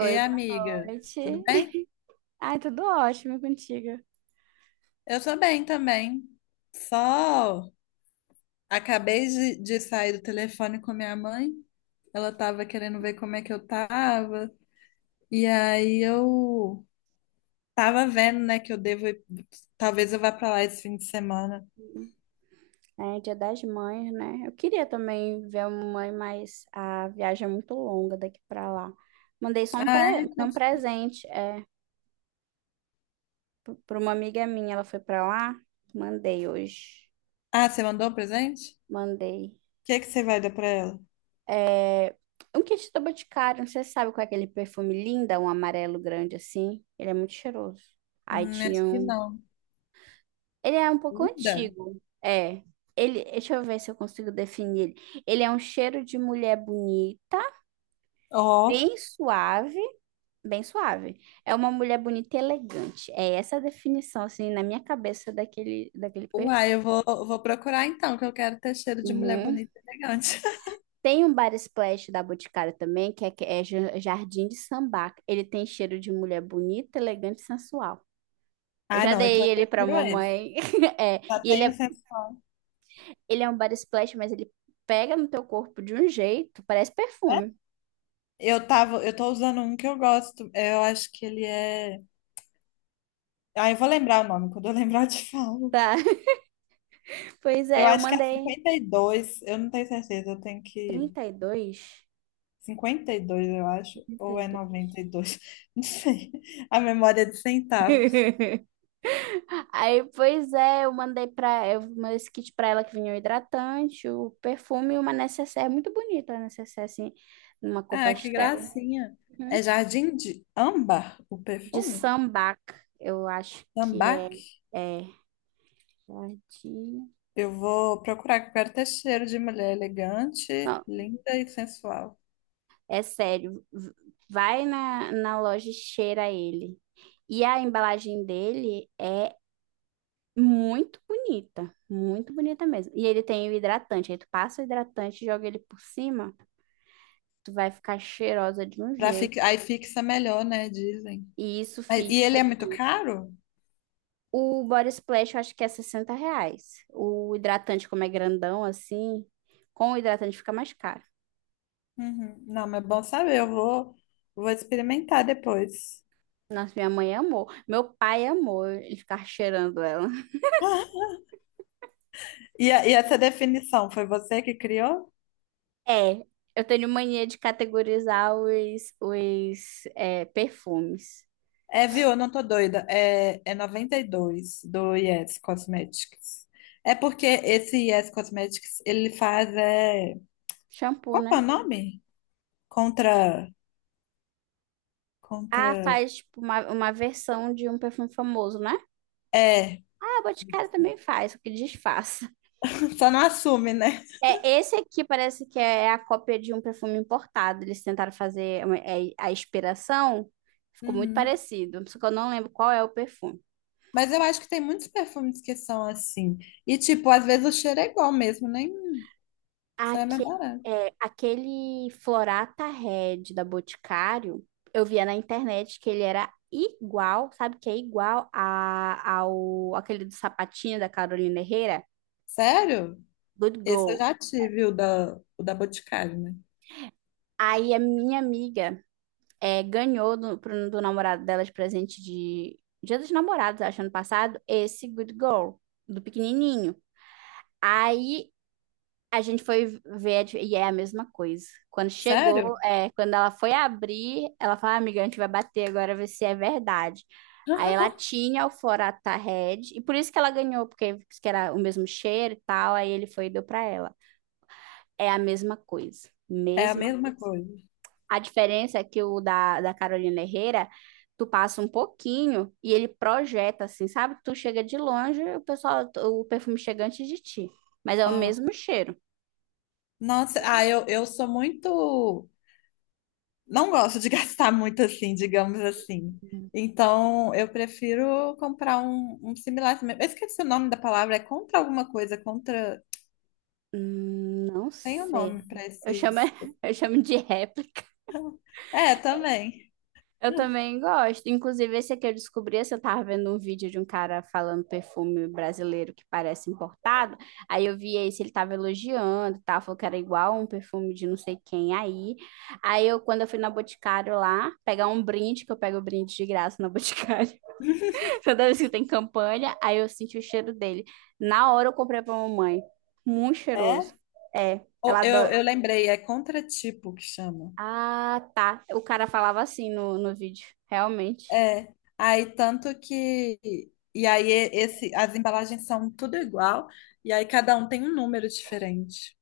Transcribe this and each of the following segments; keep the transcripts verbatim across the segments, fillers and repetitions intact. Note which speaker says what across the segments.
Speaker 1: Ei,
Speaker 2: boa
Speaker 1: amiga, tudo
Speaker 2: noite.
Speaker 1: bem?
Speaker 2: Ai, tudo ótimo contigo.
Speaker 1: Eu tô bem também. Só acabei de, de sair do telefone com minha mãe. Ela tava querendo ver como é que eu tava. E aí eu tava vendo, né, que eu devo ir, talvez eu vá pra lá esse fim de semana.
Speaker 2: É Dia das Mães, né? Eu queria também ver a mãe, mas a viagem é muito longa daqui pra lá. Mandei só um,
Speaker 1: Ah, é?
Speaker 2: pre... um
Speaker 1: Quanto-
Speaker 2: presente, é, p- pra uma amiga minha, ela foi pra lá. Mandei hoje.
Speaker 1: Ah, você mandou o presente? O
Speaker 2: Mandei.
Speaker 1: que que você vai dar pra ela?
Speaker 2: É... Um kit da Boticário, você sabe qual é aquele perfume linda, um amarelo grande assim? Ele é muito cheiroso. Aí
Speaker 1: Hum, acho que
Speaker 2: tinham
Speaker 1: não.
Speaker 2: Ele é um pouco
Speaker 1: Linda.
Speaker 2: antigo. É. Ele, deixa eu ver se eu consigo definir ele. Ele é um cheiro de mulher bonita,
Speaker 1: Ó.
Speaker 2: bem suave, bem suave. É uma mulher bonita e elegante. É essa a definição, assim, na minha cabeça daquele, daquele
Speaker 1: Uai,
Speaker 2: perfume.
Speaker 1: eu vou, eu vou procurar então, que eu quero ter cheiro de mulher
Speaker 2: Uhum.
Speaker 1: bonita e elegante.
Speaker 2: Tem um Bar Splash da Boticário também, que é, que é ja- Jardim de Sambaca. Ele tem cheiro de mulher bonita, elegante e sensual. Eu
Speaker 1: Ah,
Speaker 2: já
Speaker 1: não, então
Speaker 2: dei
Speaker 1: eu
Speaker 2: ele pra
Speaker 1: prefiro esse.
Speaker 2: mamãe. É,
Speaker 1: Já
Speaker 2: e ele
Speaker 1: tem o
Speaker 2: é.
Speaker 1: sensor,
Speaker 2: Ele é um body splash, mas ele pega no teu corpo de um jeito, parece
Speaker 1: né?
Speaker 2: perfume.
Speaker 1: Eu tava, eu tô usando um que eu gosto. Eu acho que ele é. Ah, eu vou lembrar o nome, quando eu lembrar eu te falo.
Speaker 2: Tá. Pois
Speaker 1: Eu
Speaker 2: é, eu
Speaker 1: acho que é
Speaker 2: mandei
Speaker 1: cinquenta e dois, eu não tenho certeza, eu tenho que.
Speaker 2: trinta e dois.
Speaker 1: Cinquenta e dois eu acho,
Speaker 2: trinta
Speaker 1: ou
Speaker 2: e
Speaker 1: é
Speaker 2: dois.
Speaker 1: noventa e dois, não sei. A memória é de centavos.
Speaker 2: Aí, pois é, eu mandei pra. eu mandei esse kit pra ela, que vinha o hidratante, o perfume e uma necessaire muito bonita, a necessaire assim, numa cor
Speaker 1: Ah, que
Speaker 2: pastel.
Speaker 1: gracinha.
Speaker 2: Uhum.
Speaker 1: É Jardim de Âmbar, o
Speaker 2: De
Speaker 1: perfume?
Speaker 2: sambac, eu acho que
Speaker 1: Âmbar?
Speaker 2: é. É. é de...
Speaker 1: Eu vou procurar, que eu quero ter cheiro de mulher elegante,
Speaker 2: Não,
Speaker 1: linda e sensual.
Speaker 2: é sério. V- Vai na, na loja e cheira ele. E a embalagem dele é muito bonita. Muito bonita mesmo. E ele tem o hidratante. Aí tu passa o hidratante, joga ele por cima, tu vai ficar cheirosa de um
Speaker 1: Pra fi...
Speaker 2: jeito.
Speaker 1: Aí fixa melhor, né? Dizem.
Speaker 2: E isso
Speaker 1: Mas- E ele
Speaker 2: fixa
Speaker 1: é muito
Speaker 2: demais.
Speaker 1: caro?
Speaker 2: O Body Splash eu acho que é sessenta reais. O hidratante, como é grandão assim, com o hidratante fica mais caro.
Speaker 1: Uhum. Não, mas é bom saber, eu vou, vou experimentar depois.
Speaker 2: Nossa, minha mãe amou. Meu pai amou ele ficar cheirando ela.
Speaker 1: E, a- e essa definição, foi você que criou?
Speaker 2: É, eu tenho mania de categorizar os, os é, perfumes.
Speaker 1: É, viu? Eu não tô doida. É, é noventa e dois do Yes Cosmetics. É porque esse Yes Cosmetics, ele faz, é...
Speaker 2: Shampoo,
Speaker 1: Qual que é o
Speaker 2: né?
Speaker 1: nome? Contra...
Speaker 2: Ah,
Speaker 1: Contra...
Speaker 2: faz tipo uma, uma versão de um perfume famoso, né?
Speaker 1: É,
Speaker 2: Ah, Boticário também faz, só que disfarça.
Speaker 1: só não assume, né?
Speaker 2: É, esse aqui parece que é a cópia de um perfume importado. Eles tentaram fazer uma- é, a inspiração, ficou muito
Speaker 1: Uhum.
Speaker 2: parecido, só que eu não lembro qual é o perfume.
Speaker 1: Mas eu acho que tem muitos perfumes que são assim. E, tipo, às vezes o cheiro é igual mesmo, né? Isso é mais
Speaker 2: Aque-
Speaker 1: barato.
Speaker 2: é, aquele Florata Red da Boticário, eu via na internet que ele era igual, sabe que é igual a, ao aquele do sapatinho da Carolina Herrera,
Speaker 1: Sério?
Speaker 2: Good
Speaker 1: Esse eu
Speaker 2: Girl.
Speaker 1: já tive, o da, o da Boticário, né?
Speaker 2: Aí a minha amiga é, ganhou do, pro- do namorado dela de presente de Dia dos Namorados, acho, ano passado, esse Good Girl, do pequenininho. Aí a gente foi ver e é a mesma coisa. Quando chegou,
Speaker 1: Sério?
Speaker 2: é, quando ela foi abrir, ela falou, "Ah, amiga, a gente vai bater agora, ver se é verdade." Aí ela tinha o Forata Red, e por isso que ela ganhou, porque disse que era o mesmo cheiro e tal, aí ele foi e deu pra ela. É a mesma coisa,
Speaker 1: É a
Speaker 2: mesma
Speaker 1: mesma
Speaker 2: coisa.
Speaker 1: coisa.
Speaker 2: A diferença é que o da, da Carolina Herrera, tu passa um pouquinho e ele projeta assim, sabe? Tu chega de longe, o pessoal, o perfume chega antes de ti, mas é o
Speaker 1: Ah.
Speaker 2: mesmo cheiro.
Speaker 1: Nossa, ah, eu, eu sou muito. Não gosto de gastar muito assim, digamos assim. Então, eu prefiro comprar um, um similar também. Eu esqueci o nome da palavra, é contra alguma coisa, contra.
Speaker 2: Hum, não
Speaker 1: Tem o um
Speaker 2: sei.
Speaker 1: nome para
Speaker 2: Eu chamo,
Speaker 1: esses.
Speaker 2: eu chamo de réplica.
Speaker 1: É, também.
Speaker 2: Eu também gosto. Inclusive, esse aqui eu descobri, esse eu tava vendo um vídeo de um cara falando perfume brasileiro que parece importado. Aí eu vi esse, ele tava elogiando, e tal, falou que era igual um perfume de não sei quem aí. Aí eu, quando eu fui na Boticário lá, pegar um brinde, que eu pego brinde de graça na Boticário, toda vez que tem campanha, aí eu senti o cheiro dele. Na hora eu comprei pra mamãe. Muito
Speaker 1: É?
Speaker 2: cheiroso. É,
Speaker 1: Ou-
Speaker 2: ela
Speaker 1: Eu,
Speaker 2: adora.
Speaker 1: eu lembrei, é contratipo que chama.
Speaker 2: Ah, tá. O cara falava assim no, no vídeo, realmente.
Speaker 1: É, aí tanto que e aí e- esse as embalagens são tudo igual e aí cada um tem um número diferente.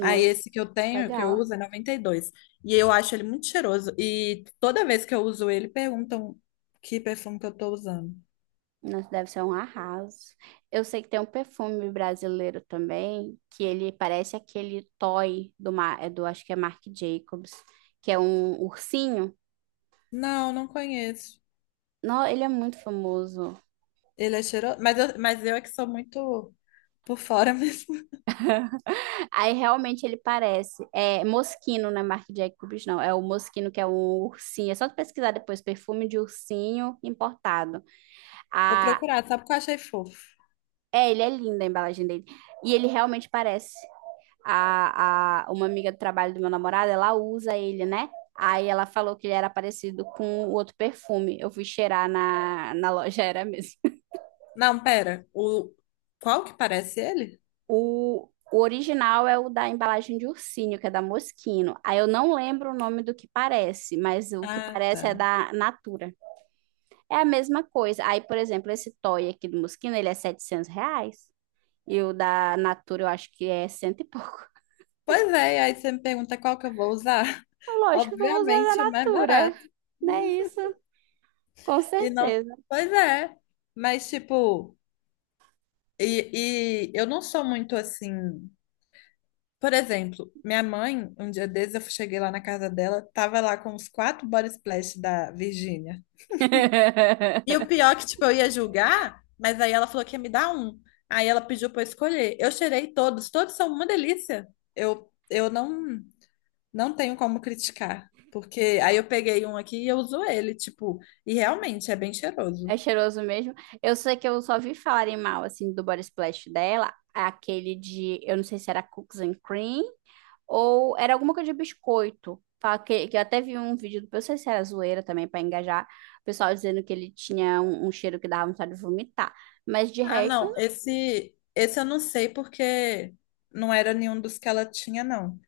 Speaker 1: Aí esse que eu tenho, que eu
Speaker 2: legal.
Speaker 1: uso é noventa e dois. E dois. E eu acho ele muito cheiroso e toda vez que eu uso ele perguntam que perfume que eu tô usando.
Speaker 2: Nossa, deve ser um arraso. Eu sei que tem um perfume brasileiro também, que ele parece aquele Toy do, Ma- é do acho que é Marc Jacobs, que é um ursinho.
Speaker 1: Não, não conheço.
Speaker 2: Não, ele é muito famoso.
Speaker 1: Ele é cheiroso, mas eu, mas eu é que sou muito por fora mesmo.
Speaker 2: Aí realmente ele parece. É Moschino, não é Marc Jacobs, não. É o Moschino, que é um ursinho. É só tu pesquisar depois, perfume de ursinho importado.
Speaker 1: Vou procurar, sabe o que eu achei fofo?
Speaker 2: É, ele é lindo a embalagem dele. E ele realmente parece. A, a, uma amiga do trabalho do meu namorado, ela usa ele, né? Aí ela falou que ele era parecido com o outro perfume. Eu fui cheirar na, na loja, era mesmo.
Speaker 1: Não, pera. O qual que parece ele?
Speaker 2: O, o original é o da embalagem de ursinho, que é da Moschino. Aí eu não lembro o nome do que parece, mas o que
Speaker 1: Ah,
Speaker 2: parece é
Speaker 1: tá.
Speaker 2: da Natura. É a mesma coisa. Aí, por exemplo, esse toy aqui do Moschino, ele é setecentos reais. E o da Natura, eu acho que é cento e pouco.
Speaker 1: Pois é, aí você me pergunta qual que eu vou usar.
Speaker 2: Lógico que eu vou usar da
Speaker 1: Obviamente o mais
Speaker 2: Natura,
Speaker 1: barato.
Speaker 2: né? Isso, com
Speaker 1: E não,
Speaker 2: certeza.
Speaker 1: pois é, mas tipo, e, e eu não sou muito assim. Por exemplo, minha mãe, um dia desses eu cheguei lá na casa dela, tava lá com os quatro body splash da Virgínia. E o pior é que, tipo, eu ia julgar, mas aí ela falou que ia me dar um. Aí ela pediu pra eu escolher. Eu cheirei todos, todos são uma delícia. Eu, eu não. Não tenho como criticar, porque aí eu peguei um aqui e eu uso ele, tipo, e realmente é bem cheiroso.
Speaker 2: É cheiroso mesmo. Eu sei que eu só vi falarem mal, assim, do body splash dela, aquele de, eu não sei se era cookies and cream, ou era alguma coisa de biscoito. Fala Que, que eu até vi um vídeo, do- eu não sei se era zoeira também, pra engajar, o pessoal dizendo que ele tinha um, um cheiro que dava vontade de vomitar. Mas de
Speaker 1: Ah,
Speaker 2: resto.
Speaker 1: não, esse esse eu não sei porque não era nenhum dos que ela tinha, não.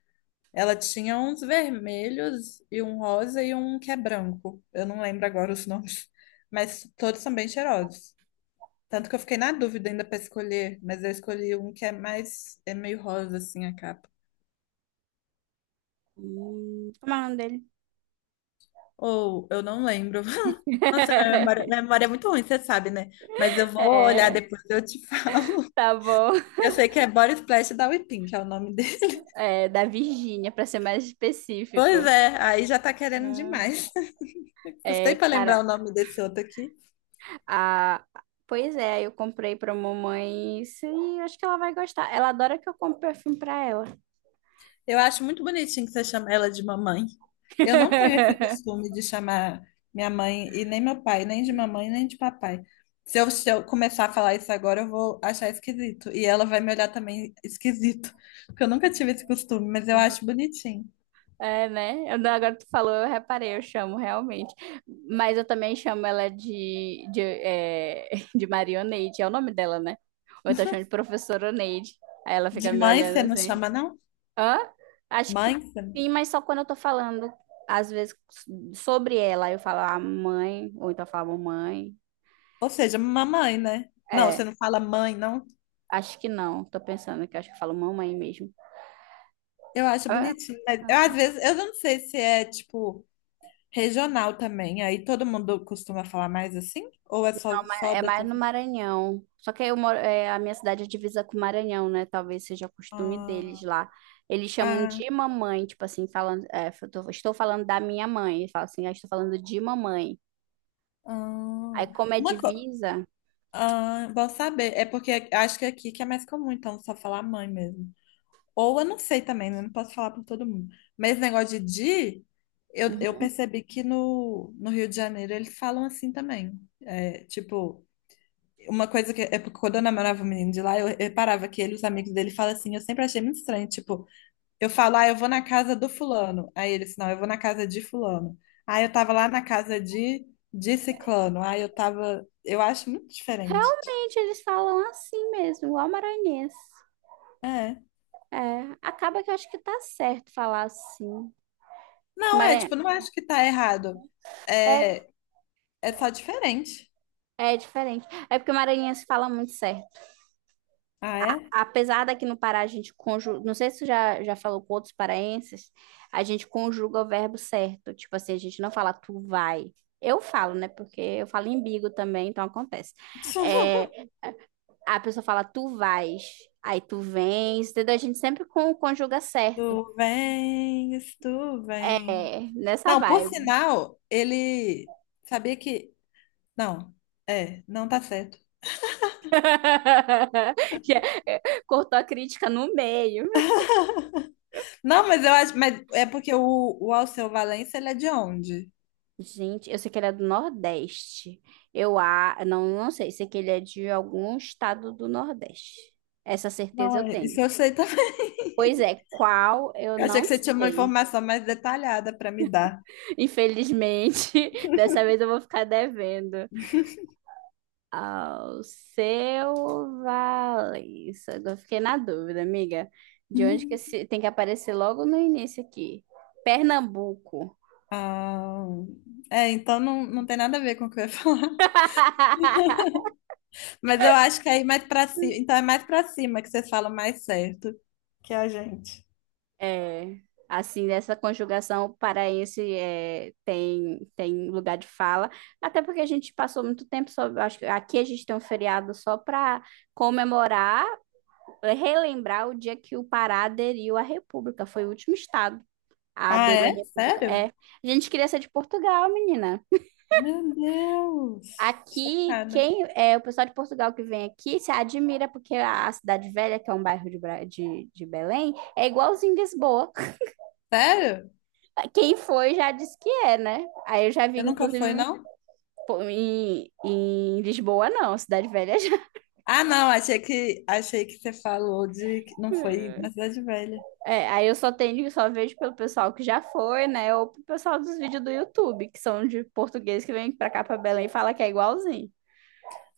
Speaker 1: Ela tinha uns vermelhos e um rosa e um que é branco. Eu não lembro agora os nomes, mas todos são bem cheirosos. Tanto que eu fiquei na dúvida ainda para escolher, mas eu escolhi um que é mais é meio rosa assim a capa.
Speaker 2: hum, Como é o nome dele?
Speaker 1: Ou eu não lembro. Nossa, minha memória, minha memória é muito ruim, você sabe, né? Mas eu vou olhar
Speaker 2: É,
Speaker 1: depois, eu te falo.
Speaker 2: tá bom.
Speaker 1: Eu sei que é Body Splash da Whippin, que é o nome dele.
Speaker 2: É, da Virgínia, para ser mais
Speaker 1: Pois
Speaker 2: específico.
Speaker 1: é, aí já tá querendo
Speaker 2: É.
Speaker 1: demais. Custei
Speaker 2: É,
Speaker 1: pra lembrar
Speaker 2: cara,
Speaker 1: o nome desse outro aqui.
Speaker 2: a... pois é, eu comprei pra mamãe. Isso, e acho que ela vai gostar. Ela adora que eu compre perfume pra ela.
Speaker 1: Eu acho muito bonitinho que você chama ela de mamãe. Eu não tenho esse costume de chamar minha mãe e nem meu pai, nem de mamãe, nem de papai. Se eu, se eu começar a falar isso agora, eu vou achar esquisito. E ela vai me olhar também esquisito, porque eu nunca tive esse costume, mas eu acho bonitinho.
Speaker 2: É, né? Eu não- Agora tu falou, eu reparei, eu chamo realmente. Mas eu também chamo ela de, de, é, de Marioneide, é o nome dela, né? Ou eu tô chamando de professora Neide. Aí ela
Speaker 1: De
Speaker 2: fica me
Speaker 1: mãe
Speaker 2: olhando
Speaker 1: você não
Speaker 2: assim.
Speaker 1: chama, não?
Speaker 2: Hã? Acho que
Speaker 1: Mãe? Você não...
Speaker 2: sim, mas só quando eu tô falando, às vezes, sobre ela, eu falo a mãe, ou então eu falo mãe.
Speaker 1: Ou seja, mamãe, né? Não,
Speaker 2: É,
Speaker 1: você não fala mãe, não?
Speaker 2: acho que não. Tô pensando que acho que eu falo mamãe mesmo.
Speaker 1: Eu acho
Speaker 2: Ah,
Speaker 1: bonitinho, mas eu, às vezes, eu não sei se é tipo. Regional também, aí todo mundo costuma falar mais assim? Ou é só,
Speaker 2: ma-
Speaker 1: só
Speaker 2: é mais
Speaker 1: dessa.
Speaker 2: no Maranhão. Só que eu moro, é, a minha cidade é divisa com o Maranhão, né? Talvez seja costume deles
Speaker 1: Ah,
Speaker 2: lá. Eles chamam
Speaker 1: ah,
Speaker 2: de mamãe, tipo assim, falando, é, eu tô- estou falando da minha mãe. Eles falam assim, ah, estou falando de mamãe. Aí,
Speaker 1: ah.
Speaker 2: como é
Speaker 1: Uma co...
Speaker 2: divisa.
Speaker 1: ah, bom saber, é porque acho que aqui que é mais comum, então só falar mãe mesmo. Ou eu não sei também, né? Não posso falar para todo mundo. Mas esse negócio de di, eu, eu percebi que no, no Rio de Janeiro eles falam assim também. É, tipo, uma coisa que é porque quando eu namorava um menino de lá, eu reparava que ele, os amigos dele falam assim, eu sempre achei muito estranho, tipo. Eu falo, ah, eu vou na casa do fulano. Aí eles, não, eu vou na casa de fulano. Ah, eu tava lá na casa de, de ciclano. Ah, eu tava. Eu acho muito diferente.
Speaker 2: Realmente, eles falam assim mesmo, igual maranhense.
Speaker 1: É.
Speaker 2: É, acaba que eu acho que tá certo falar assim.
Speaker 1: Não, é, tipo, não
Speaker 2: Maranhão.
Speaker 1: acho que tá errado.
Speaker 2: É,
Speaker 1: É, é só diferente.
Speaker 2: é diferente. É porque o maranhense fala muito certo.
Speaker 1: Ah, é?
Speaker 2: Apesar daqui no Pará a gente conjuga. Não sei se você já, já falou com outros paraenses, a gente conjuga o verbo certo. Tipo assim, a gente não fala tu vai. Eu falo, né? Porque eu falo em bigo também, então acontece. É, a pessoa fala tu vais, aí tu vens, entendeu? A gente sempre con- conjuga
Speaker 1: Tu
Speaker 2: certo.
Speaker 1: vens, tu vem.
Speaker 2: É, nessa
Speaker 1: Não, por
Speaker 2: vibe.
Speaker 1: sinal, ele sabia que. Não, é, não tá certo.
Speaker 2: Já- Cortou a crítica no meio.
Speaker 1: Não, mas eu acho. Mas é porque o, o Alceu Valença, ele é de onde?
Speaker 2: Gente, eu sei que ele é do Nordeste. Eu a... não, não sei, sei que ele é de algum estado do Nordeste. Essa
Speaker 1: Não,
Speaker 2: certeza eu
Speaker 1: é,
Speaker 2: tenho.
Speaker 1: isso eu sei também.
Speaker 2: Pois é, qual eu
Speaker 1: Eu achei
Speaker 2: não
Speaker 1: que você tinha uma
Speaker 2: sei.
Speaker 1: informação mais detalhada para me dar.
Speaker 2: Infelizmente, dessa vez eu vou ficar devendo. Ao seu Valença. Agora eu fiquei na dúvida, amiga. De onde que
Speaker 1: Uhum.
Speaker 2: esse... tem que aparecer logo no início aqui? Pernambuco.
Speaker 1: Ah, é, então não, não tem nada a ver com o que eu ia falar. Mas eu acho que é ir mais para cima. Então é mais para cima que vocês falam mais certo que a gente.
Speaker 2: É, assim, nessa conjugação o paraense é, tem, tem lugar de fala, até porque a gente passou muito tempo só, acho que aqui a gente tem um feriado só para comemorar, é, relembrar o dia que o Pará aderiu à República, foi o último estado a
Speaker 1: Ah,
Speaker 2: aderir à
Speaker 1: é?
Speaker 2: República. É,
Speaker 1: Sério?
Speaker 2: a gente queria ser de Portugal, menina.
Speaker 1: Meu Deus!
Speaker 2: Aqui,
Speaker 1: Chocada.
Speaker 2: quem é o pessoal de Portugal que vem aqui se admira porque a, a Cidade Velha, que é um bairro de, Bra- de, de Belém, é igualzinho Lisboa.
Speaker 1: Sério?
Speaker 2: Quem foi já disse que é, né? Aí eu já vi,
Speaker 1: Você nunca foi,
Speaker 2: inclusive,
Speaker 1: não?
Speaker 2: pô, em, em Lisboa, não, Cidade Velha já.
Speaker 1: Ah, não, achei que achei que você falou de que não foi na Cidade Velha.
Speaker 2: É, aí eu só tenho, só vejo pelo pessoal que já foi, né? Ou pro pessoal dos vídeos do YouTube, que são de português que vem pra cá pra Belém e fala que é igualzinho.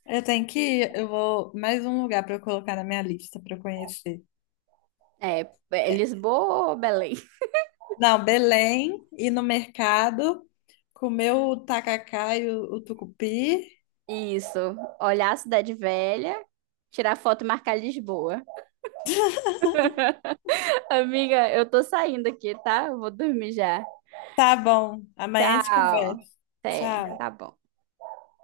Speaker 1: Eu tenho que ir, eu vou mais um lugar para eu colocar na minha lista para eu conhecer.
Speaker 2: É, é Lisboa ou Belém?
Speaker 1: Não, Belém, ir no mercado, comer o tacacá e o, o tucupi.
Speaker 2: Isso. Olhar a Cidade Velha, tirar foto e marcar Lisboa. Amiga, eu tô saindo aqui, tá? Eu vou dormir já.
Speaker 1: Tá bom, amanhã a gente
Speaker 2: Tchau.
Speaker 1: conversa.
Speaker 2: Até.
Speaker 1: Tchau.
Speaker 2: Tá bom.